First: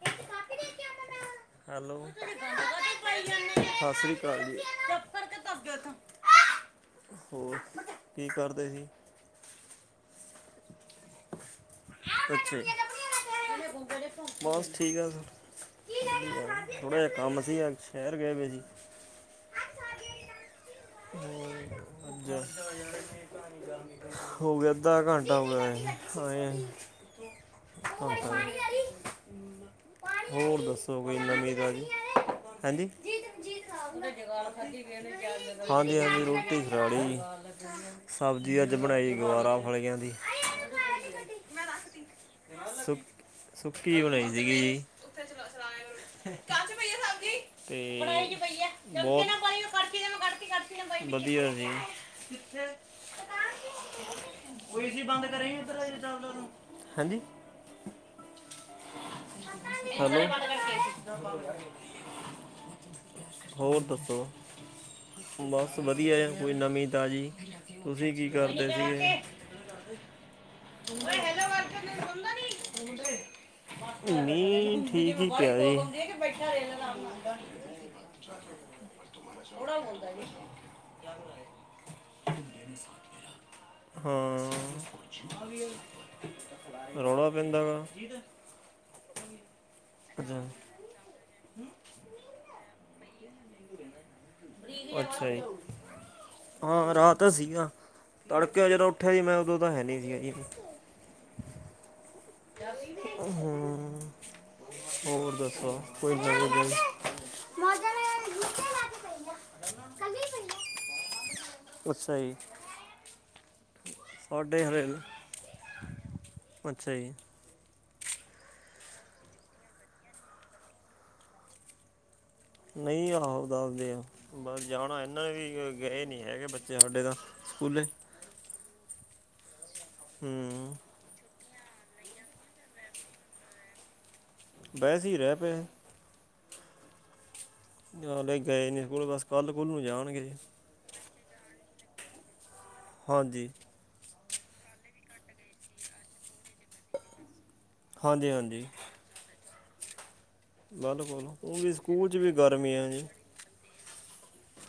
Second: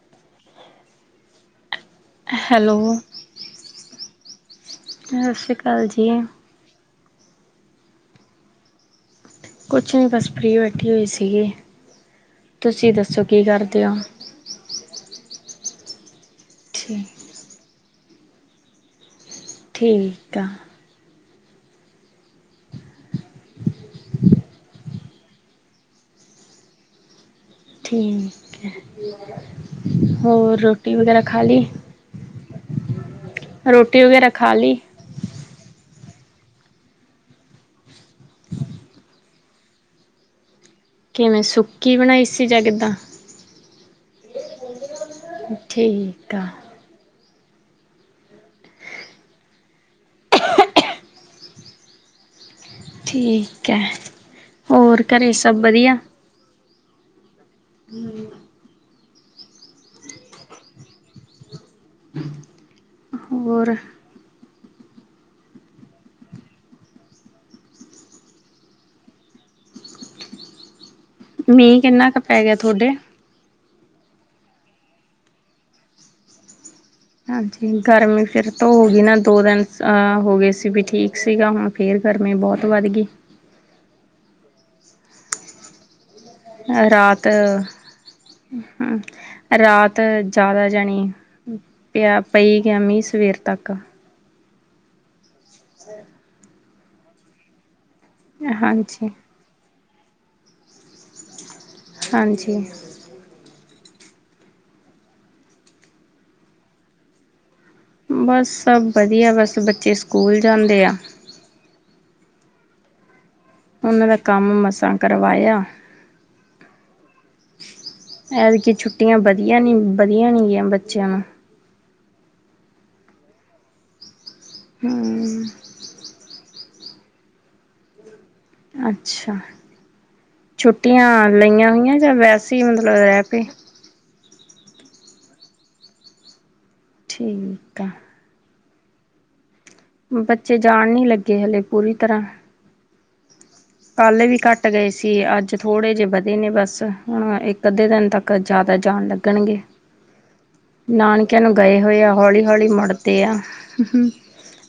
[unintelligible] Hello hello ਸਸ ਰੀ ਕਾਲ ਜੀ। ਕਰਕੇ ਸਸ ਰੀ ਦੱਸ ਗਿਆ ਕਾਲ ਤਾਂ ਜੀ। ਹੋਰ, ਕੀ ਕਰਦੇ ਸੀ? ਕੁਛ ਨੀ ਬਸ ਫ੍ਰੀ ਬੈਠੀ ਹੋਈ ਸੀਗੀ, ਅੱਛਾ ਤੁਸੀਂ ਦੱਸੋ, ਕੀ ਇਹਨੇ ਕਰਦੇ ਓ? ਗੁੰਗੇ ਦੇ ਬਸ ਠੀਕ ਆ ਸਬ, ਥੋੜ੍ਹਾ ਠੀ ਜੇਹਾ ਕੰਮ ਸੀ ਅੱਜ ਸ਼ਹਿਰ ਗਏ ਵੇ ਸੀ। ਠੀਕ ਆ। ਹੋਰ [unintelligible] ਹੋਗਿਆ, ਅੱਧਾ ਘੰਟਾ ਹੋਗਿਆ, ਆਂਏ ਆ। [inaudible] ਕੀ ਹਾਲ ਐ? ਹੋਰ ਦੱਸੋ, ਕੋਈ ਨਵੀਂ-ਤਾਜੀ? ਹੈਂਜੀ? [unintelligible] ਰੋਟੀ ਵਗੈਰਾ ਖਾ ਲਈ? ਹਾਂਜੀ-ਹਾਂਜੀ ਰੋਟੀ ਖਾਲੀ, ਸਬਜ਼ੀ ਅੱਜ ਬਣਾਈ ਗੁਵਾਰਾ ਫਲੀਆਂ ਦੀ। ਕਿਵੇਂ ਸੁੱਕੀ ਬਣਾਈ ਸੀ, ਜਾ ਕਿੱਦਾਂ? ਸੁੱਕ- ਸੁੱਕੀ ਬਣਾਈ ਸੀਗੀ, ਠੀਕ ਆ, ਕਾ'ਚ ਪਈ ਐ ਸਬਜੀ ਤੇ, [unintelligible] ਵਧੀਆ ਜੀ [inaudible] ਠੀਕ ਹੈ। ਹੋਰ ਘਰੇ ਸਭ ਵਧੀਆ? ਹੈਂਜੀ? ਹੈਲੋ ਹੋਰ ਦੱਸੋ? ਬਸ ਵਧੀਆ, ਕੋਈ ਨਵੀਂ-ਤਾਜ਼ੀ? ਤੁਸੀਂ ਕੀ ਕਰਦੇ ਸੀਗੇ? ਓਏ ਹੈਲ ਮੀਂਹ ਕਿੰਨਾ ਕ ਪੈਗਿਆ ਥੋਡੇ? ਮੀਂਹ, ਠੀਕ ਈ ਪਿਆ ਏ। ਹਾਂਜੀ, ਗਰਮੀ ਫਿਰ ਤੋਂ ਹੋ ਗਈ ਨਾ ਦੋ ਦਿਨ, ਥੋੜਾ ਬੋਲਦਾ ਜੀ ਹੋ ਗਏ ਸੀ ਵੀ ਠੀਕ ਸੀਗਾ ਹੁਣ ਫੇਰ ਗਰਮੀ ਬਹੋਤ ਵੱਧਗੀ। ਹਾਂ ਰੌਲਾ ਪੈਂਂਦਾ ਗਾ? ਹੰ, ਰਾਤ ਅੱਛਾ ਜ਼ਿਆਦਾ ਜਣੀ ਪਿਆ, ਪਈ ਗਿਆ ਮੀਂਹ ਸਵੇਰ ਤੱਕ। ਅੱਛਾ ਜੀ। [inaudible] ਹਾਂ-ਰਾਂ ਹਾਤ ਤਾ ਸੀਗਾ, ਤੜਕੇ ਜਦੋਂ ਹਾਂਜੀ, ਉੱਠਿਆ ਜੀ ਮੈਂ, ਉਦੋਂ ਤਾਂ ਹੈਨੀ ਸੀਗਾ ਜੀ। ਹਾਂਜੀ। ਹੂਂ, ਹੋਰ ਦੱਸੋ‌ ਕੋਈ ਨਵੀਂ ਗੱਲ? ਮੌਜਾਂ ਮੇਰੇ ਬਸ ਜੁੱਤੇ ਲਾ ਸਭ ਕੇ ਪਈ ਬਧੀਆ, ਆ ਬਸ ਬੱਚੇ ਕੱਲੀ ਸਕੂਲ ਪਈ ਜਾਂਦੇ ਆ। ਅੱਛਾ ਜੀ। ਉਹਨਾਂ ਦਾ ਕੰਮ ਸਾਡੇ ਹਰੇ ਮਸਾਂ ਕਰਵਾਇਆ। ਅੱਛਾ ਜੀ। ਐਦਕੀ ਛੁੱਟੀਆਂ ਵਧੀਆ ਨੀ, ਬਧੀਆ ਨੀਂ ਗੀਆਂ ਬੱਚੇਆਂ ਨੂੰ। ਨਹੀਂ, ਆਹੋ ਦਸਦੇ ਆ, ਬਸ ਜਾਣਾ ਇਹਨਾਂ ਨੇ ਹੂੰ। ਵੀ ਗਏ ਨੀ ਹੈਗੇ ਬੱਚੇ ਸਾਡੇ ਤਾਂ ਸਕੂਲੇ ਅੱਛਾ ਹੂੰ ਛੁੱਟੀਆਂ ਲਈਆਂ ਹੋਈਆਂ ਜਾਂ ਵੈਸੇ ਹੀ ਮਤਲਬ ਰਹਿ ਪੇ ਬੈਸ ਈ ਰਹਿ ਪਏ। ਠੀਕ ਆ। ਨਾਲੇ ਗਏ ਨੀਸਕੂਲ ਬਸ ਕੱਲ੍ਹ ਕੁੱਲ ਨੂੰ ਜਾਣਗੇ ਜੀ। ਬੱਚੇ ਜਾਣ ਨੀ ਲੱਗੇ ਹਲੇ ਪੂਰੀ ਤਰ੍ਹਾਂ ਹਾਂਜੀ ਕੱਲ੍ਹ ਵੀ ਘੱਟ ਗਏ ਸੀ ਅੱਜ ਥੋੜ੍ਹੇ ਜਿਹੇ ਵਧੇ ਨੇ ਬਸ ਹਾਂ ਇੱਕ ਅੱਧੇ ਦਿਨ ਹਾਂਜੀ ਤੱਕ ਹਾਂਜੀ ਜਾਦਾ ਜਾਣ ਲੱਗਣ ਗੇ। ਬਿਲਕੁਲ ਨਾਨਕਿਆਂ ਨੂੰ ਉਹ ਵੀ ਗਏ ਹੋਏ ਸਕੂਲ ਆ 'ਚ ਵੀ ਹੌਲੀ-ਹੌਲੀ ਗਰਮੀ ਜੀ ਮੁੜਦੇ ਆ ਹੂੰ।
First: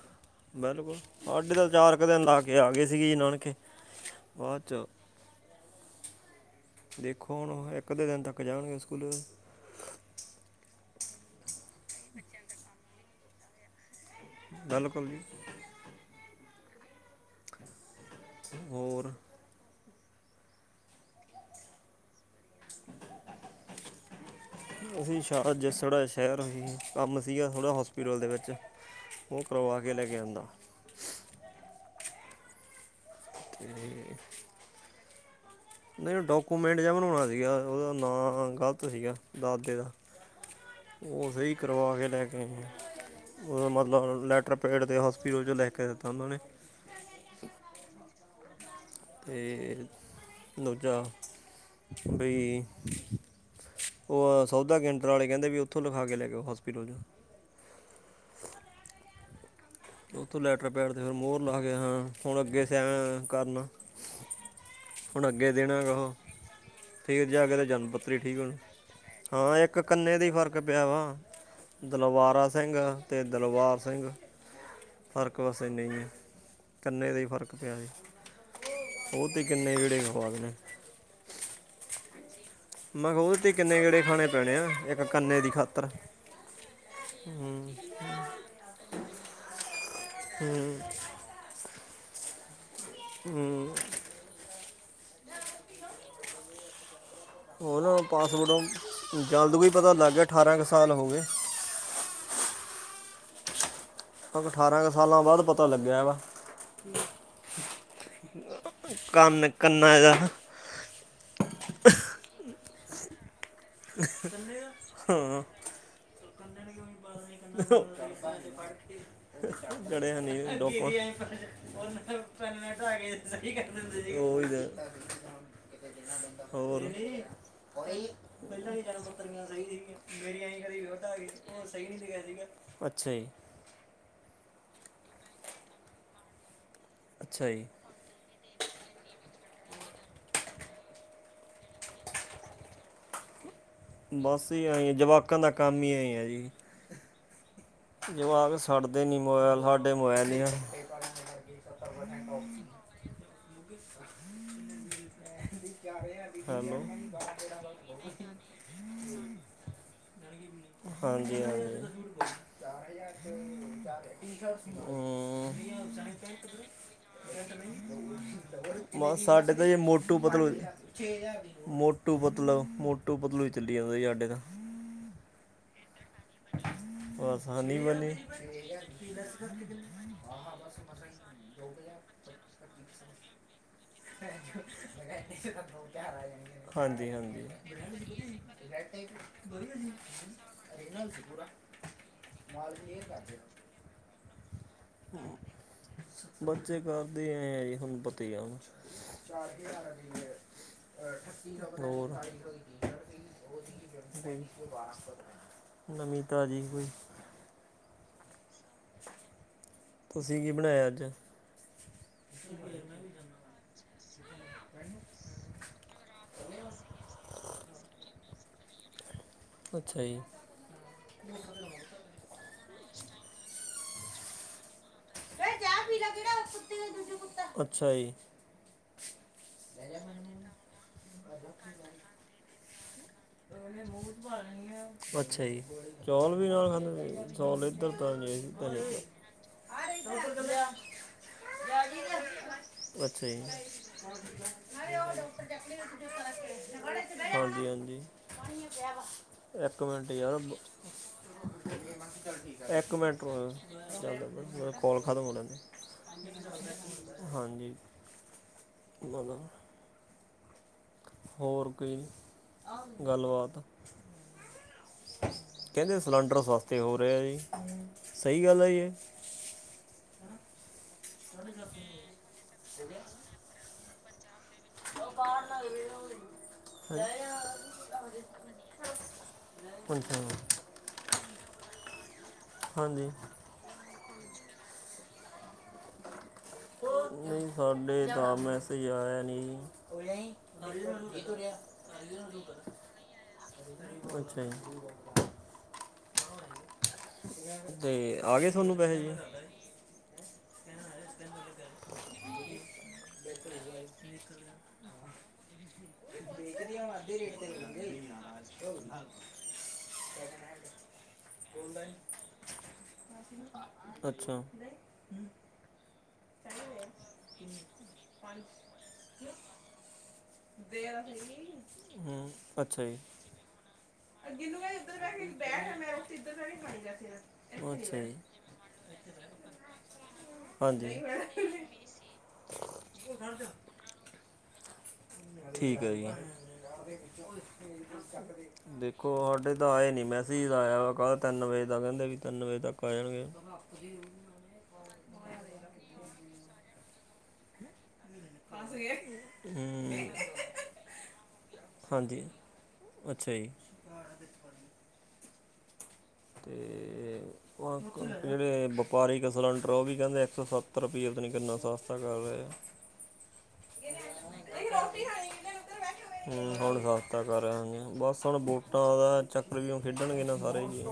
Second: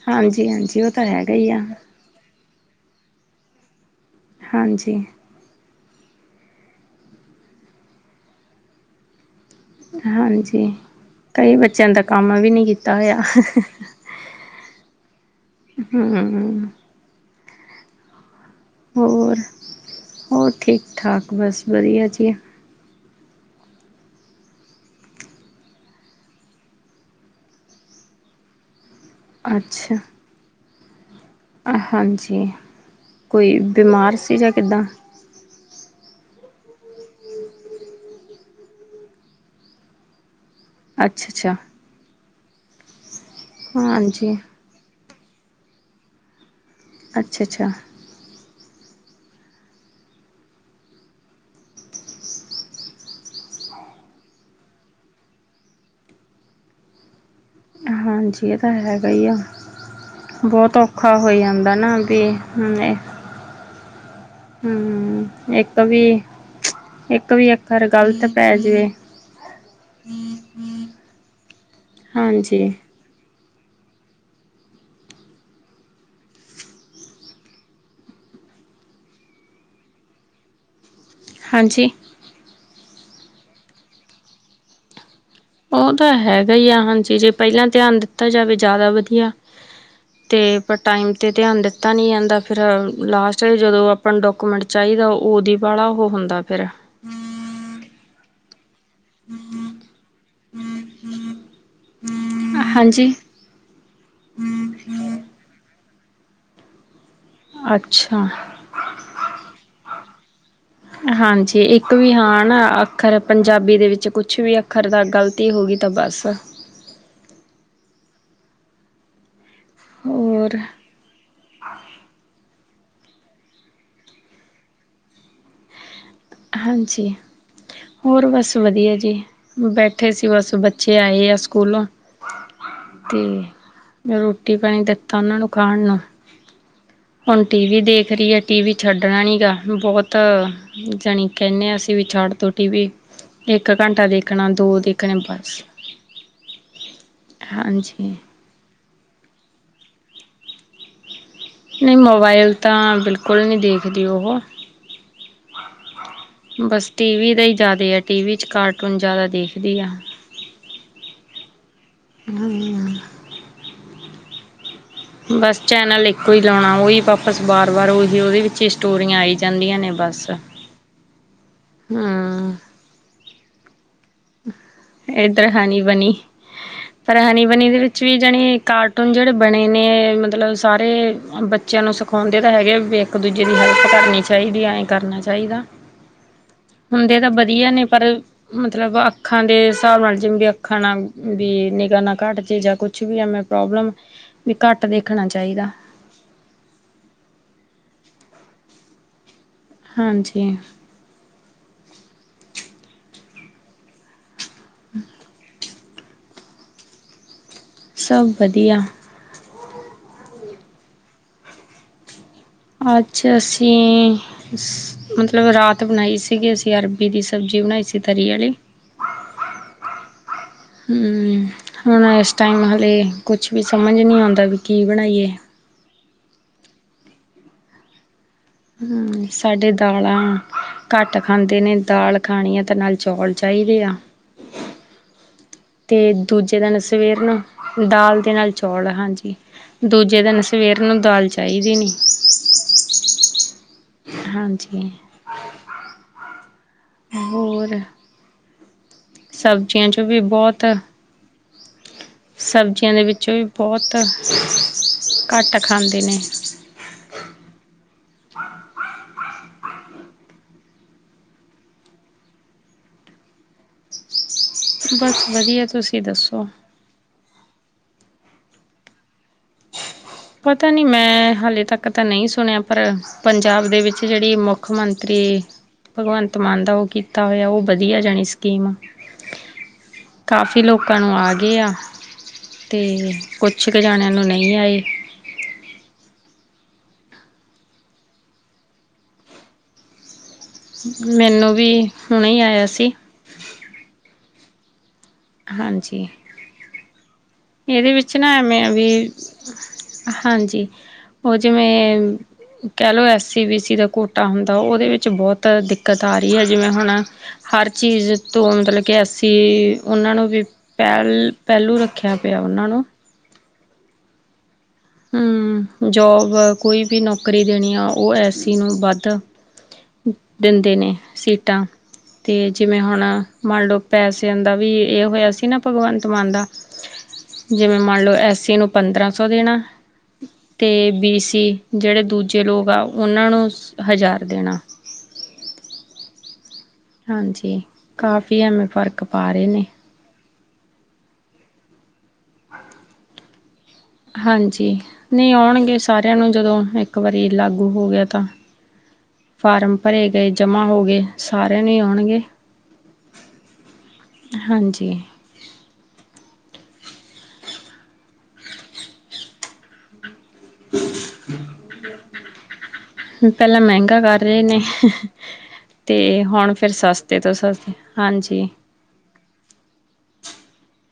ਹਾਂਜੀ-ਹਾਂਜੀ ਓ ਤਾ ਹੈਗਾ ਈ ਆ। ਇੱਕ ਦਿਨ ਲਾ ਕੇ ਆ ਗਏ ਸੀਗੇ ਜੀ ਨਾਨਕੇ ਬਾਅਦ 'ਚ ਹਾਂਜੀ ਦੇਖੋ ਹੁਣ ਇੱਕ ਅੱਧੇ ਦਿਨ ਤੱਕ ਜਾਣਗੇ ਸਕੂਲ ਹਾਂਜੀ ਕਈ ਬੱਚਿਆਂ ਦਾ ਕੰਮ ਵੀ ਨਈ ਕੀਤਾ ਹੋਇਆ। ਬਿਲਕੁਲ ਜੀ। ਹੂੰ-ਹੂੰ ਠੀਕ ਓ। ਹੋਰ-ਹੋਰ ਠੀਕ-ਠਾਕ ਬਸ ਵਧੀਆ ਜੀ। [inaudible] ਅਸੀਂ ਸ਼ਾਹ ਜਿਸ ਸਾੜਾ ਸ਼ਹਿਰ ਕੰਮ ਸੀਗਾ ਥੋੜ੍ਹਾ ਹੋਸਪਿਟਲ ਦੇ ਵਿੱਚ ਓ ਕਰਵਾ ਕੇ ਅੱਛਾ ਲੈ ਆਂਦਾ। ਹਾਂਜੀ। ਕੋਈ ਤੇ ਬਿਮਾਰ ਸੀ ਜਾਂ ਕਿੱਦਾਂ ਨਈ ਡਾਕੂਮੈਂਟ ਜਿਹਾ ਬਣਾਣਾ ਸੀਗਾ ਉਹਦਾ ਨਾਂ ਗਲਤ ਸੀਗਾ ਦਾਦੇ ਦਾ ਅੱਛਾ ਓ ਸਈ ਅੱਛਾ ਕਰਵਾ ਕੇ ਲੈ ਕੇ ਆਇਆ ਉਹਦਾ ਮਤਲਬ ਹਾਂਜੀ ਲੈਟਰ ਪ੍ਰਾਈਟ ਦੇ ਹੋਸਪੀਟਲ 'ਚੋਂ ਲੈ ਕੇ ਦਿੱਤਾ ਉਹਨਾਂ ਨੇ ਅੱਛਾ-ਅੱਛਾ। ਤੇ ਦੂਜਾ ਬਈ ਓ ਸੌਦਾ ਗਿਣਟਰ ਵਾਲੇ ਕੈਂਦੇ ਵੀ ਉੱਥੋਂ ਲਿਖਾ ਕੇ ਲੈ ਆਓ ਹੋਸਪਿਟਲ 'ਚ ਹਾਂਜੀ ਇਹ ਤਾ ਹੈਗਾ ਈ ਆ। ਉੱਥੋਂ ਲੈਟਰ ਬੋਤ ਪੈਡ ਤੇ ਫਿਰ ਔਖਾ ਹੋ ਮੋਹਰ ਲਾ ਕੇ ਜਾਂਦਾ ਨਾ ਹਾਂ ਬੀ ਹੁਣ ਅੱਗੇ ਸੈਂ ਏ। ਕਰਨਾ ਹੁਣ ਹੂੰ ਅੱਗੇ ਇੱਕ ਦੇਣਾ ਗਾ ਉਹ ਫਿਰ ਵੀ-ਇੱਕ ਜਾ ਵੀ ਕੇ ਤੇ ਅੱਖਰ ਜਨਮ ਪੱਤਰੀ ਗਲਤ ਠੀਕ ਪੈ ਹੋਣੀ ਜਵੇ। ਹਾਂ ਇੱਕ ਕੰਨੇ ਦੀ ਫਰਕ ਪਿਆ ਵਾ ਦਲਵਾਰਾ ਹਾਂਜੀ ਸਿੰਘ। ਤੇ ਦਲਬਾਰ ਸਿੰਘ। ਫਰਕ ਬਸ ਐਨਾ ਈ ਐ ਕੰਨੇ ਦਾ ਈ ਫਰਕ ਪਿਆ ਹੀ। ਓ ਤੇ ਕਿੰਨੇ ਜੇੜੇ ਖਵਾ ਦੇ ਨੇ। ਹਾਂਜੀ ਮੈਂ ਕਿਆ ਓ ਤੇ ਕਿੰਨੇ ਗੇੜੇ ਖਾਣੇ ਪੈਣੇ ਆ ਇੱਕ ਕੰਨੇ ਦੀ ਖਾਤਰ ਓ ਤਾ ਹੈਗਾ ਈ ਆ ਹਾਂਜੀ ਜੇ ਪੈਲਾਂ ਧਿਆਨ ਦਿੱਤਾ ਜਾਵੇ ਜਾਦਾ ਵਧੀਆ ਤੇ ਪਰ ਹੂੰ ਟਾਈਮ ਤੇ ਧਿਆਨ ਦਿੱਤਾ ਨੀ ਜਾਂਦਾ ਫਿਰ ਲਾਸਟ 'ਚ ਹੂੰ ਜਦੋਂ ਆਪਾਂ ਡਾਕੂਮੈਂਟ ਚਾਹੀਦਾ ਉਹਦੀ ਵਾਲਾ ਓ ਹੁੰਦਾ ਫਿਰ ਹੋਰ ਪਾਸਪੋਰਟ ਜਲਦ ਕੋਈ ਪਤਾ ਲੱਗ ਗਿਆ ਅਠਾਰਾਂ ਕੁ ਸਾਲ ਹੋ ਗਏ। ਹਾਂਜੀ ਅਠਾਰਾਂ ਕੁ ਸਾਲਾਂ ਬਾਦ ਪਤਾ ਲੱਗਿਆ ਵਾ। ਅੱਛਾ ਕੰਨ ਕੰਨਾ ਇਹਦਾ ਹਾਂਜੀ। ਇੱਕ ਵੀ ਹਾਂ ਨਾ ਅੱਖਰ ਪੰਜਾਬੀ ਦੇ ਵਿੱਚ ਕੁਛ ਵੀ ਅੱਖਰ ਦਾ ਗ਼ਲਤੀ ਹੋ ਗਈ ਤਾਂ ਬਸ। [unintelligible] ਹੋਰ ਹੁਨ ਪੈਨੇਟ ਹੈਗੇ ਸਹੀ ਕਹਿੰਦੇ ਸੀ, ਉਹੀ ਤੇ ਹੋਰ ਹਾਂਜੀ ਹੋਰ ਬਸ ਵਧੀਆ ਜੀ। ਬੈਠੇ ਸੀ ਬਸ ਬੱਚੇ ਆਏ ਆ ਸਕੂਲੋਂ। ਅੱਛਾ ਤੇ ਜੀ ਮੈਂ ਰੋਟੀ-ਪਾਣੀ ਦਿੱਤਾ ਉਨਾਂ ਨੂੰ ਖਾਣ ਨੂੰ। ਹੁਣ ਅੱਛਾ ਜੀ ਟੀਵੀ ਦੇਖ ਰਹੀ ਐ, ਟੀ ਵੀ ਛੱਡਣਾ ਨੀ ਗਾ ਬਹੁਤ ਜਾਣੀ ਕਹਿੰਦੇ ਆਂ, ਅਸੀਂ ਵੀ ਛੱਡ ਦੋ ਟੀ ਵੀ। ਇੱਕ ਘੰਟਾ ਬਸ ਦੇਖਨਾ, ਹੀ ਦੋ ਆਈ ਦੇਖਣੇ ਜਵਾਕਾਂ ਦਾ ਬਸ ਕੰਮ ਹੀ ਹਾਂਜੀ ਜੁਆਕ ਛੱਡਦੇ ਨੀ ਮੋਬਾਇਲ ਹਾਡੇ, ਮੋਬਾਇਲ ਈ ਏ -ਕੀ ਪੜਨਾ ਏਨਾ ਅਗੇ। ਨਈ, ਮੋਬਾਈਲ ਤਾਂ ਬਿਲਕੁਲ ਨਹੀਂ ਦੇਖਦੀ ਉਹੋ। ਅਸੀਂ ਜਾ ਰਹੇ ਆਂ। ਹੈਲੋ ਟੀ ਵੀ ਦਾ ਹੀ ਜ਼ਿਆਦਾ ਆ ਟੀ ਵੀ 'ਚ ਕਾਰਟੂਨ ਜ਼ਿਆਦਾ ਦੇਖਦੀ ਆ [unintelligible] ਹਾਂਜੀ-ਹਾਂਜੀ। ਚਾਰ ਹਮ ਹਜਾਰ ਚ ਚਾਰ ਟੀ-ਸ਼ਰਟ ਸੀ ਕੋਈ। ਬਸ ਚੈਨਲ ਇੱਕੋ ਹੀ ਲਾਉਣਾ, ਉਈ ਵਾਪਸ ਬਾਰ-ਬਾਰ ਉਹੀ ਉਦੇ ਵਿੱਚ ਹੀ ਸਟੋਰੀਆਂ ਆਈ ਜਾਂਦੀਆਂ ਨੇ ਬਸ। ਬੇਨ ਜੀ ਛੇ ਹਜਾਰ ਦੀ ਪਓ-ਮੋਟੂ ਹੂੰ, ਪਤਲੂ, ਮੋਟੂ ਪਤਲੂ ਈ ਚੱਲੀ ਜਾਂਦਾ ਜੀ ਹਾਡੇ ਤਾਂ ਏਧਰ ਹਨੀ-ਬਨੀ। [unintelligible] ਪਰ ਹਨੀ-ਬਨੀ ਹਨੀ ਦੇ ਵਿੱਚ ਬਣੀ ਵੀ ਜਾਣੀ ਕਾਰਟੂਨ, ਜਿਹੜੇ ਬਨੇ ਨੇ ਮਤਲਬ ਸਾਰੇ ਬੱਚਿਆਂ ਨੂੰ ਸਖਾ ਸਖਾਉਂਦੇ ਤਾਂ ਹੈਗੇ ਆ ਵੇਖ ਇੱਕ ਦੂਜੇ ਦੀ ਹੈਲਪ ਕਰਨੀ ਚਾਹੀਦੀ ਐ, ਏਅ ਕਰਨਾ ਚਾਹੀਦਾ, ਹਾਂਜੀ ਹੁੰਦੇ ਤਾਂ ਹਾਂਜੀ ਵਧੀਆ ਨੇ ਪਰ ਮਤਲਬ ਆਖਾ ਅੱਖਾਂ ਦੇ ਹਿਸਾਬ ਨਾਲ, ਜਿਵੇ ਵੀ ਅੱਖਾਂ ਨਾਲ ਵੀ ਨਿਗਾਹ ਨਾ ਘੱਟ ਜੇ, ਜਾਂ ਕੁਛ ਵੀ ਆਵੇ ਪ੍ਰੋਬਲਮ ਵੀ ਘੱਟ ਦੇਖਣਾ ਚਾਹੀਦਾ। ਬੱਚੇ ਕਰਦੇ ਐ ਆ ਈ, ਹੁਣ ਪਤਾ ਈ ਆ ਨਾ। ਚਾਰਜ ਈ ਲਾ ਲੈ ਓਨੀ ਦੇਰ। [unintelligible] ਹਾਂਜੀ ਨਵੀ ਤਾਜ਼ੀ ਕੋਈ। ਸਭ ਵਧੀਆ। ਤੁਸੀਂ ਕੀ ਬਨਾਏਆ ਅੱਜ? ਅੱਜ ਅਸੀਂ -ਮਤਲਬ ਰਾਤ ਬਨਾਈ ਸੀ। ਸੀ ਅਸੀਂ ਅਰਬੀ ਦੀ ਸਬਜ਼ੀ ਬਨਾਈ ਸੀ, ਤਰੀ ਆਲੀ। ਅੱਛਾ ਜੀ ਹੂੰ ਹੁਨ ਏਸ ਟਾਈਮ ਹਾਲੇ ਕੁਛ ਵੀ ਸਮਝ ਨੀ ਆਉਂਦਾ ਵੀ ਕੀ ਬਨਾਈਏ। ਓਏ ਚਾਅ ਪੀ ਲਾ, ਕੇੜਾ ਓ ਕੁਤੀ ਦਾ ਜੁਜੂ ਕੁੱਤਾ ਆ, ਅੱਛਾ ਜੀ। ਹੂੰ -ਸਾਡੇ ਦਾਲਾਂ। ਘੱਟ ਖਾਂਦੇ ਨੇ, ਦਾਲ ਖਾਣੀ ਆ ਤੇ ਨਾਲ ਚੌਲ ਚਾਹੀਦੇ ਆ। ਅੱਛਾ ਜੀ ਤੇ ਚੌਲ ਵੀ ਦੂਜੇ ਨਾਲ ਦਿਨ ਖਾਂਦੇ ਸਵੇਰ ਸੀ, ਚੌਲ ਏਧਰ ਤਾ ਨਈ ਜੀ ਬਨੇ। ਜੀ ਅੱਛਾ ਨੀ ਹਾਂਜੀ ਹੋਰ ਜੀ। ਹਾਂਜੀ-ਹਾਂਜੀ। ਏਕ ਸਬਜ਼ੀਆਂ ਚੋਂ ਮੇਂਟ ਵੀ ਯਾਰ ਬਾ ਬਹੁਤ ਸਬਜ਼ੀਆਂ ਏਕ ਦੇ ਮੇਂਟ ਖਲੋ ਵਿੱਚੋਂ ਵੀ ਜੋ, ਬਹੁਤ ਚੱਲ ਕੋਲ ਖਤਮ ਹੋ ਲੈਨ ਦੇ। ਘੱਟ ਖਾਂਦੇ ਨੇ ਹਾਂਜੀ ਬੋਲੋ। ਹੋਰ ਕੋਈ ਗੱਲਬਾਤ? ਬਸ ਵਧੀਆ ਕਹਿੰਦੇ ਤੁਸੀਂ ਸਿਲੰਡਰ ਦੱਸੋ ਸਸਤੇ ਹੋ ਰਹੇ ਜੀ, ਸਹੀ ਗੱਲ ਹੈ ਜੀ? ਪਤਾ ਨੀ ਮੈਂ ਹਾਲੇ ਤੱਕ ਤਾਂ ਨਈ ਸੁਣਿਆ ਪਰ, ਪੰਜਾਬ ਦੇ ਵਿੱਚ ਜਿਹੜੀ ਮੁੱਖ ਮੁੱਖ ਮੰਤਰੀ, ਭਗਵੰਤ ਮਾਨ ਦਾ ਉਹ ਕੀਤਾ ਹੋਇਆ ਉਹ ਵਧੀਆ ਜਾਣੀ ਸਕੀਮ। ਅੱਛਾ ਕਾਫ਼ੀ ਲੋਕਾਂ ਨੂੰ ਆ ਗੇ ਆ ਤੇ ਹਾਂਜੀ ਕੁ -ਛ- ਕੁ ਜਾਣਿਆਂ ਨੂੰ ਨਈ ਆਏ। ਨਹੀਂ ਸਾਡੇ ਤਾਂ ਮੈਸੇਜ ਆਇਆ ਨਹੀਂ ਜੀ ਮੈਨੂੰ ਵੀ ਹੁਣੇ ਹੀ ਆਇਆ ਸੀ। ਅੱਛਾ ਜੀ। ਹਾਂਜੀ ਇਹਦੇ ਵਿੱਚ ਤੇ ਨਾ ਆ ਗਏ ਐਵੇਂ ਤੁਆਨੂੰ ਪੈਸੇ ਵੀ ਜੀ? ਹਾਂਜੀ ਉਹ ਜਿਵੇਂ ਕਹਿ ਲਓ ਐਸਸੀ-ਬੀਸੀ ਦਾ ਕੋਟਾ ਹੁੰਦਾ ਉਹਦੇ ਵਿੱਚ ਬੋਤ ਦਿੱ ਦਿੱਕਤ ਆਰੀ ਹੈ ਜਿਵੇਂ ਹੁਣ, ਹਰ ਚੀਜ਼ ਤੋਂ ਮਤਲਬ ਕਿ ਐਸੀਂ ਉਹਨਾਂ ਨੂੰ ਵੀ ਪੈਲ -ਪਹਿਲੂ ਰੱਖਿਆ ਪਿਆ ਉਹਨਾਂ ਨੂੰ ਅੱਛਾ ਹਮ ਜੋਬ ਵਾ ਕੋਈ ਵੀ ਨੌਕਰੀ ਦੇਣੀ ਆ ਉਹ ਐਸੀ ਨੂੰ ਵੱਧ ਦਿੰਦੇ ਨੇ ਦੇਰ ਸਹੀ ਸੀਟਾਂ ਹੂੰ ਤੇ ਜਿਵੇਂ ਅੱਛਾ ਜੀ ਹੁਣ ਮੰਨ ਲਓ ਪੈਸਿਆਂ ਅੱਗੇ ਦਾ ਨੂੰ ਮੈਂ ਵੀ ਇੱਧਰ ਇਹ ਬੈਠ ਕੇ ਹੋਇਆ ਸੀ ਨਾ ਬੈਠ ਮੈਂ ਭਗਵੰਤ ਉੱਥੇ ਮਾਨ ਇੱਧਰ ਦਾ, ਬੈਠ ਕੇ ਖਾਣੀ ਜਾ ਫਿਰ ਜਿਵੇਂ ਅੱਛਾ ਮੰਨ ਜੀ ਲਓ ਐਸੀ ਨੂੰ ਪੰਦਰਾਂ ਸੌ ਦੇਣਾ। ਤੇ ਹਾਂਜੀ ਬੀਸੀ ਨਹੀਂ ਜਿਹੜੇ ਦੂਜੇ ਲੋਗ ਆ ਉਹਨਾਂ ਨੂੰ ਹਜ਼ਾਰ ਦੇਣਾ। ਹੁਣ ਠੀਕ ਆਈ ਆ। ਹਾਂਜੀ ਕਾਫੀ ਐਵੇਂ ਫ਼ਰਕ ਦੇਖੋ ਪਾ ਰਹੇ ਸਾਡੇ ਨੇ ਤਾਂ ਆਏ ਨੀ ਮੈਂ ਮੈਸੀਜ ਆਇਆ ਵਾ ਕੱਲ ਤਿੰਨ ਵਜੇ ਦਾ ਕਹਿੰਦੇ ਵੀ ਤਿੰਨ ਵਜੇ ਤੱਕ ਆ ਜਾਣਗੇ। ਹਾਂਜੀ ਨੀ ਆਉਣਗੇ ਸਾਰਿਆਂ ਨੂੰ ਜਦੋਂ ਇੱਕ ਵਾਰੀ ਲਾਗੂ ਹੋ ਗਿਆ ਤਾਂ। ਫਸ ਗਏ ਫਾਰਮ ਭਰੇ ਹੂੰ ਗਏ ਜਮਾ ਹੋ ਗਏ ਸਾਰਿਆਂ ਨੂੰ ਈ ਆਣਗੇ। ਹਾਂਜੀ ਅੱਛਾ ਜੀ। ਹਾਂਜੀ ਤੇ [unintelligible] ਜੇੜੇ ਵਪਾਰਕਿ ਸਿਲੰਡਰ ਉਹ ਵੀ ਕਹਿੰਦੇ ਇੱਕ ਸੌ ਸੱਤ ਇਕ ਰੁਪੈਈ ਏ ਤੇ ਨੀ ਕਰਨਾ ਸਸਤਾ ਕਰ ਰਿਹਾ ਐ। ਪਹਿਲਾਂ ਮਹਿੰਗਾ ਕਰ ਰਹੇ ਨੇ ਤੇ ਹੂੰ ਫਿਰ ਹੁਣ ਖ ਸਸਤੇ ਸਸਤਾ ਤੋਂ ਕਰਣ ਸਸਤੇ ਗੀਆਂ, ਬਸ ਹੁਣ ਹਾਂਜੀ ਵੋਟਾਂ ਦਾ ਚੱਕਰ ਵੀ ਹੁਣ ਖੇਡਣਗੇ ਨਾ ਸਾਰੇ ਜੀ।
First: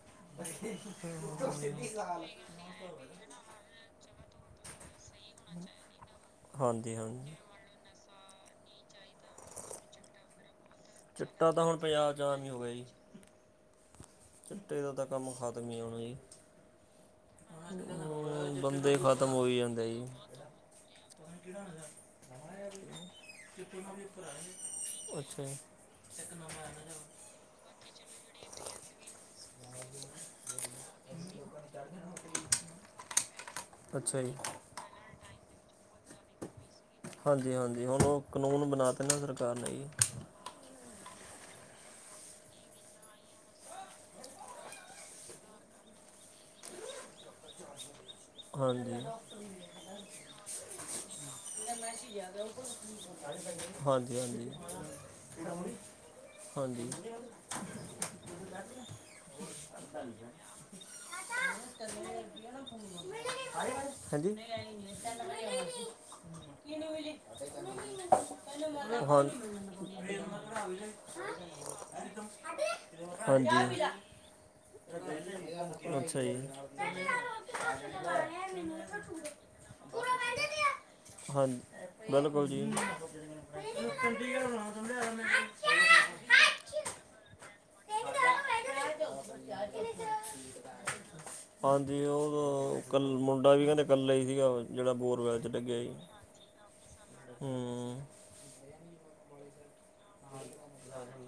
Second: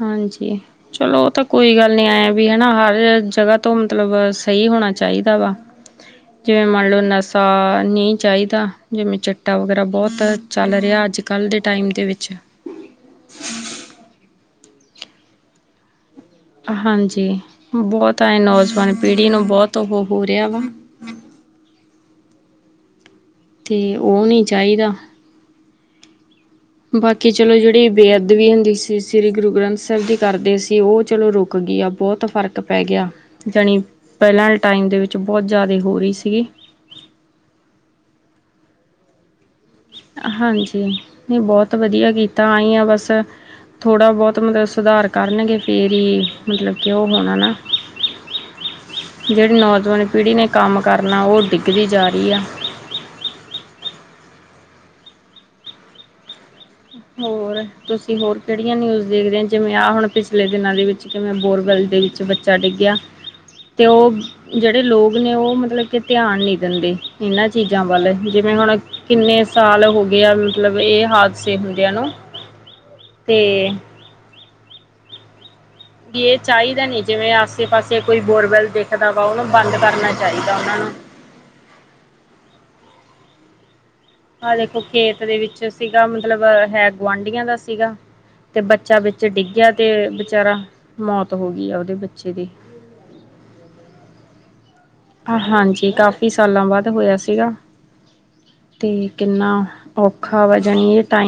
ਹਾਂਜੀ, ਚਲੋ ਉਹ ਤਾਂ ਕੋਈ ਗੱਲ ਨੀ ਐਵੀ ਹੈ ਨਾ ਹਰ ਜਗ੍ਹਾ ਤੋਂ ਮਤਲਬ ਸ ਸਹੀ ਹੋਣਾ ਚਾਹੀਦਾ ਵਾ, ਜਿਵੇਂ ਮੰਨ ਹਾਂਜੀ ਲਓ ਹਾਂਜੀ ਨਸ਼ਾ ਨੀ ਚਾਹੀਦਾ। ਜਿਵੇਂ ਚਿੱੱਟਾ ਵਗੈਰਾ ਬਹੁਤ ਚੱਲ ਰਿਹਾ ਅੱਜ-ਕੱਲ ਚਿੱਟਾ ਦੇ ਤਾਂ ਹੁਣ ਟਾਈਮ ਦੇ ਪੰਜਾਬ ਚ ਵਿੱਚ ਆਮ ਹੀ ਹੋ ਗਈ। ਚਿੱਟੇ ਦਾ ਤਾਂ ਕੰਮ ਖ਼ਤਮ ਨੀ ਹੋਣਾ ਜੀ। ਹਾਂਜੀ, ਬੋਤ ਐ ਹੁਣ ਨੌਜਵਾਨ ਬੰਦੇ ਪੀੜ੍ਹੀ ਖਤਮ ਨੂੰ ਹੋਈ ਬੋਤ ਉਹ ਜਾਂਦੇ ਜੀ ਹੋ-ਹੋ ਰਿਹਾ ਵਾ। [inaudible] ਤੇ ਉਹ ਨਹੀਂ ਚਾਹੀਦਾ। ਅੱਛਾ ਬਾਕੀ ਚਲੋ ਜੇੜੀ ਬੇਅਦਬੀ ਹੁੰਦੀ ਸੀ। ਸ਼੍ਰੀ ਗੁਰੂ ਗ੍ਰੰਥ ਸਾਹਿਬ ਦੀ ਕਰਦੇ ਸੀ ਉਹ ਚਲੋ ਰੁਕ ਗਈ ਆ ਬੋਤ। ਫ਼ਰਕ ਪੈ ਗਿਆ। ਜਾਣੀ ਅੱਛਾ ਜੀ ਪਹਿਲਾਂ ਵਾਲੇ ਟਾਈਮ ਦੇ ਵਿੱਚ ਬੋਤ ਜ਼ਿਆਦੇ ਹੋ ਰਹੀ ਸੀਗੀ। ਹਾਂਜੀ ਹਾਂਜੀ, ਹੁਣ ਉਹ ਕਾਨੂੰਨ ਬਣਾ ਤਾ ਨਾ ਸਰਕਾਰ ਨੇ ਜੀ। ਹਾਂਜੀ, ਨਹੀਂ ਬਹੁਤ ਵਧੀਆ ਕੀਤਾ ਆਈ ਹਾਂ ਬਸ। ਥੋੜ੍ਹਾ ਬਹੁਤ ਮੱਤਲਬ ਸੁਧਾਰ ਕਰਨਗੇ ਫਿਰ ਹੀ ਮਤਲਬ ਕਿ ਉਹ ਹੋਣਾ ਨਾ। ਹਾਂਜੀ ਜਿਹੜੀ ਨੌਜਵਾਨ ਪੀੜ੍ਹੀ ਨੇ ਕੰਮ ਕਰਨਾਂ, ਉਹ ਡਿੱਗਦੀ ਜਾ ਰਹੀ ਆ। ਹਾਂਜੀ -ਹਾਂਜੀ, ਹਾਂਜੀ। ਹੋਰ ਤੁਸੀਂ ਹੋਰ ਕਿਹੜੀਆਂ ਨਿਊਜ਼ ਦੇਖਦੇ ਹੋ, ਜਿਵੇਂ ਆਹ ਹੁਣ ਪਿਛਲੇ ਦਿਨਾਂ ਦੇ ਵਿੱਚ ਕਿਵੇਂ ਬੋਰਵਲ ਦੇ ਵਿੱਚ ਬੱਚ ਚਾ ਡਿੱਗਿਆਂ। [inaudible] ਹਾਂਜੀ। ਨੇ ਉਹ ਮਤਲਬ ਕਿ ਧਿਆਨ ਨਹੀਂ ਦਿੰਦੇ ਇਹਨਾਂ ਚੀਜ਼ਾਂ ਵੱਲ ਜਿਵੇਂ ਹੁਣ ਹਾਲ [unintelligible] ਕਿੰਨੇ ਸਾਲ ਹੋ ਗਏ ਆ ਮਤਲਬ ਇਹ ਹਾਦਸੇ ਹੁੰਦਿਆਂ ਨੂੰ ਤੇ ਹਾਂਜੀ। ਬੀ ਅੱਛਾ ਜੀ ਇਹ ਚਾਹੀਦਾ ਨੀ ਜਿਵੇਂ ਆਸ -ਸੇ ਪਾਸੇ ਕੋਈ ਬੋਰਵੈਲ ਦੇਖਦਾਂ ਵਾ, ਉਹਨੂੰ ਬੰਦ ਕਰਨਾਂ ਚਾਹੀਂਦਾ ਉਹਨਾਂ ਨੂੰ। ਹਾਂਜੀ ਬਿਲਕੁਲ ਜੀ। ਆਹ ਦੇਖੋ ਖੇਤ ਦੇ ਵਿੱਚ ਸੀਗਾ ਮੱਤਲਬ ਹੈ ਗੁਆਂਢੀਆਂ ਦਾ ਸੀਗਾ। ਤੇ ਬੱਚਾ ਵਿੱਚ ਡਿੱਗਿਆ ਤੇ ਵਿਚਾਰਾ ਮੌਤ ਹੋ ਗਈ ਆ ਉਹਦੇ ਹਾਂਜੀ ਬੱਚੇ ਦੀ। ਉਹ ਕੱਲ ਮੁੰਡਾਂ ਵੀ ਕਹਿੰਦੇ ਇਕੱਲਾ ਹੀ ਸੀਗਾ, ਉਹ ਜਿਹੜਾ ਬੋਰਵੈਲ 'ਚ ਡਿੱਗਿਆ ਜੀ। ਪੀ ਸਾਲਾਂ ਬਾਅਦ ਹੋਇਆ ਸੀਗਾ, ਹੂੰ ਤੇ ਕਿੰਨਾਂ ਔਖਾ ਵਾ ਜਾਣੀ ਇਹ ਟਾ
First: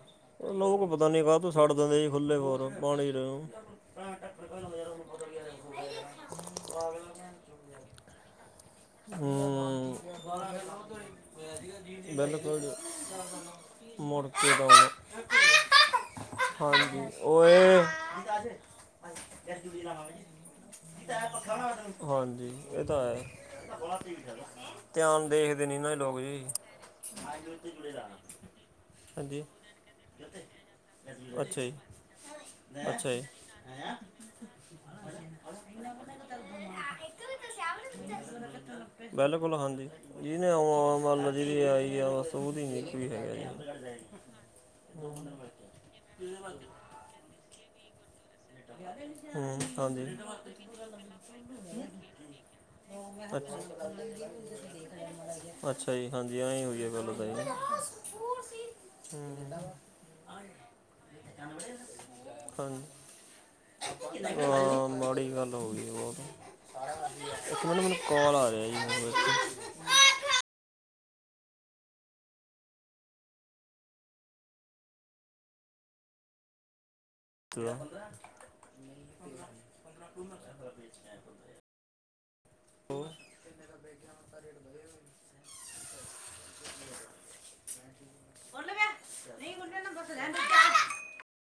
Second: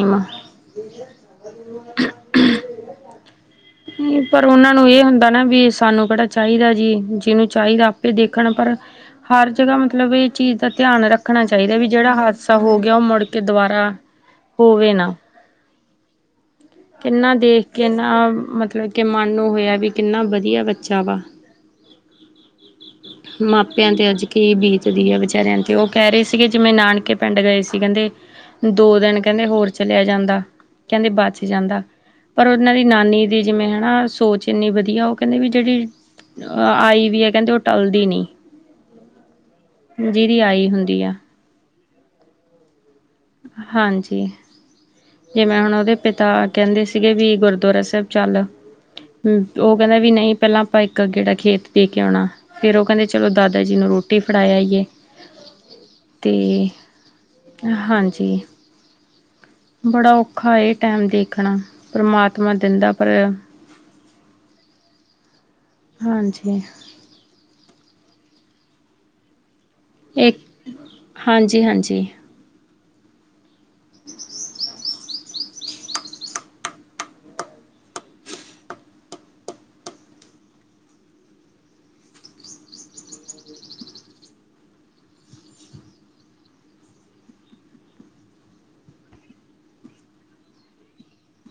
ਲੋਕ ਪਤਾਂ ਨੀ ਕਾਹਤੋਂ ਛੱਡ ਦਿੰਦੇ ਸੀ ਖੁੱਲੇ ਹੋਰ ਪਾਣੀਂ [unintelligible] ਪਰ ਉਹਨਾਂ ਨੂੰ ਇਹ ਹੁੰਦਾ ਨਾ ਵੀ ਸਾਂਨੂੰ ਕਿਹੜਾ ਚਾਹੀਂਦਾ ਜੀ, ਜਿਹਨੂੰ ਚਾਹੀਂਦਾ ਆਪੇ ਦੇਖਣ ਪਰ ਹਰ ਜਗ੍ਹਾ ਹੂੰ ਮੱਤਲਬ ਇਹ ਚੀਜ਼ ਦਾ ਧਿਆਨ ਰੱਖਣਾ ਚਾਹੀਦਾਂ ਵੀ, ਜਿਹੜਾ ਹਾਦਸਾ ਹੋ ਗਿਆਂ ਉਹ ਮੁੜ ਕੇ ਦੁਬਾਰਾ। ਸਹੀ ਗੱਲ਼। ਹੋਵੇ ਨਾ। ਹਾਂਜੀ। ਕਿੰਨਾ ਦੇਖ ਕੇ ਨਾ ਮਤਲਬ ਕਿ ਮਨ ਨੂੰ ਹੋਇਆ ਵੀ ਕਿੰਨਾ ਵਧੀਆ ਬੱਚਾ ਵਾ। ਹਾਂਜੀ ਉਹ ਤਾਂ। ਹੈ ਮਾਪਿਆਂ ਤੇ ਅੱਜ ਕੀ ਬੀਤਦੀ ਹੈ ਧਿਆਨ ਵਚਾਰਿਆਂ ਦੇਖਦੇ ਤੇ ਨਹੀਂ ਉਹ ਨਾ ਇਹ ਕਹਿ ਲੋਕ ਰਹੇ ਜੀ ਸੀਗੇ ਜਿਵੇਂ ਨਾਨਕੇ ਪਿੰਡ ਗਏ ਸੀ ਕਹਿੰਦੇ। ਦੋ ਦਿਨ ਹਾਂਜੀ ਕਹਿੰਦੇ ਹੋਰ ਚਲਿਆਂ ਜਾਂਦਾ ਕਹਿੰਦੇ ਬੱਚ ਅੱਛਾ ਜੀ ਜਾਂਦਾ। ਪਰ ਉਹਨਾਂ ਦੀ ਅੱਛਾ ਜੀ ਨਾਨੀ ਦੀ ਜਿਵੇਂ ਹਨਾ, ਸੋਚ ਇੰਨੀ ਵਧੀਆਂ ਉਹ ਕਹਿੰਦੀ ਵੀ ਜਿਹੜੀ ਆਈ ਵੀ ਹੈ ਕਹਿੰਦੇ ਉਹ ਟੱਲਦੀ ਨੀਂ। ਬਿਲਕੁਲ ਹਾਂਜੀ, ਜਿਹਨੇ ਆਈ ਆਉਣਾਂ ਹੁੰਦੀ ਆ। ਮਤਲਬ ਜਿਹਦੀ ਆਈ ਆ ਬਸ ਉਹਦੀ ਹੀ। ਹੈਗਾ। ਹਾਂਜੀ ਵੀ- ਵੀ ਗੁਰਦੁਆਰਾ ਸਾਹਿਬ ਚੱਲ। ਹੂੰ, ਉਹ ਕਹਿੰਦਾ ਹਾਂਜੀ। ਵੀ ਨਹੀਂ ਪਹਿਲਾਂ ਆਪਾਂ ਇੱਕ ਗੇੜਾ ਖੇਤ ਦੇ ਕੇ ਆਉਣਾ। ਫੇਰ ਉਹ ਕਹਿੰਦੇ ਚਲੋ ਦਾਦਾ ਜੀ ਨੂੰ ਰੋਟੀ ਫੜਾਇਆ ਆਈਏ ਅੱਛਾ ਜੀ, ਤੇ ਹਾਂਜੀ ਆ ਵਧੀਆਂ ਗੱਲ਼। [unintelligible] ਬੜਾ ਔਖਾ ਇਹ ਟੈਮ ਦੇਖਣਾਂ, ਪਰਮਾਤਮਾ ਹਾਂਜੀ ਦਿੰਦਾਂ ਪਾਇਆਂ। ਹਾਂ ਮਾੜੀ ਗੱਲ ਹੋ ਗਈ ਬਹੁਤ। ਹਾਂਜੀ, ਇੱਕ ਮਿੰਟ ਮੈਂਨੂੰ ਕਾਲ ਆ ਰਿਹਾ ਜੀ, ਇੱਕ ਮਿੰਟ। ਇੱਕ, ਹਾਂਜੀ- ਹਾਂਜੀ। [inaudible] [unintelligible] ਕਿਉਂ। [unintelligible]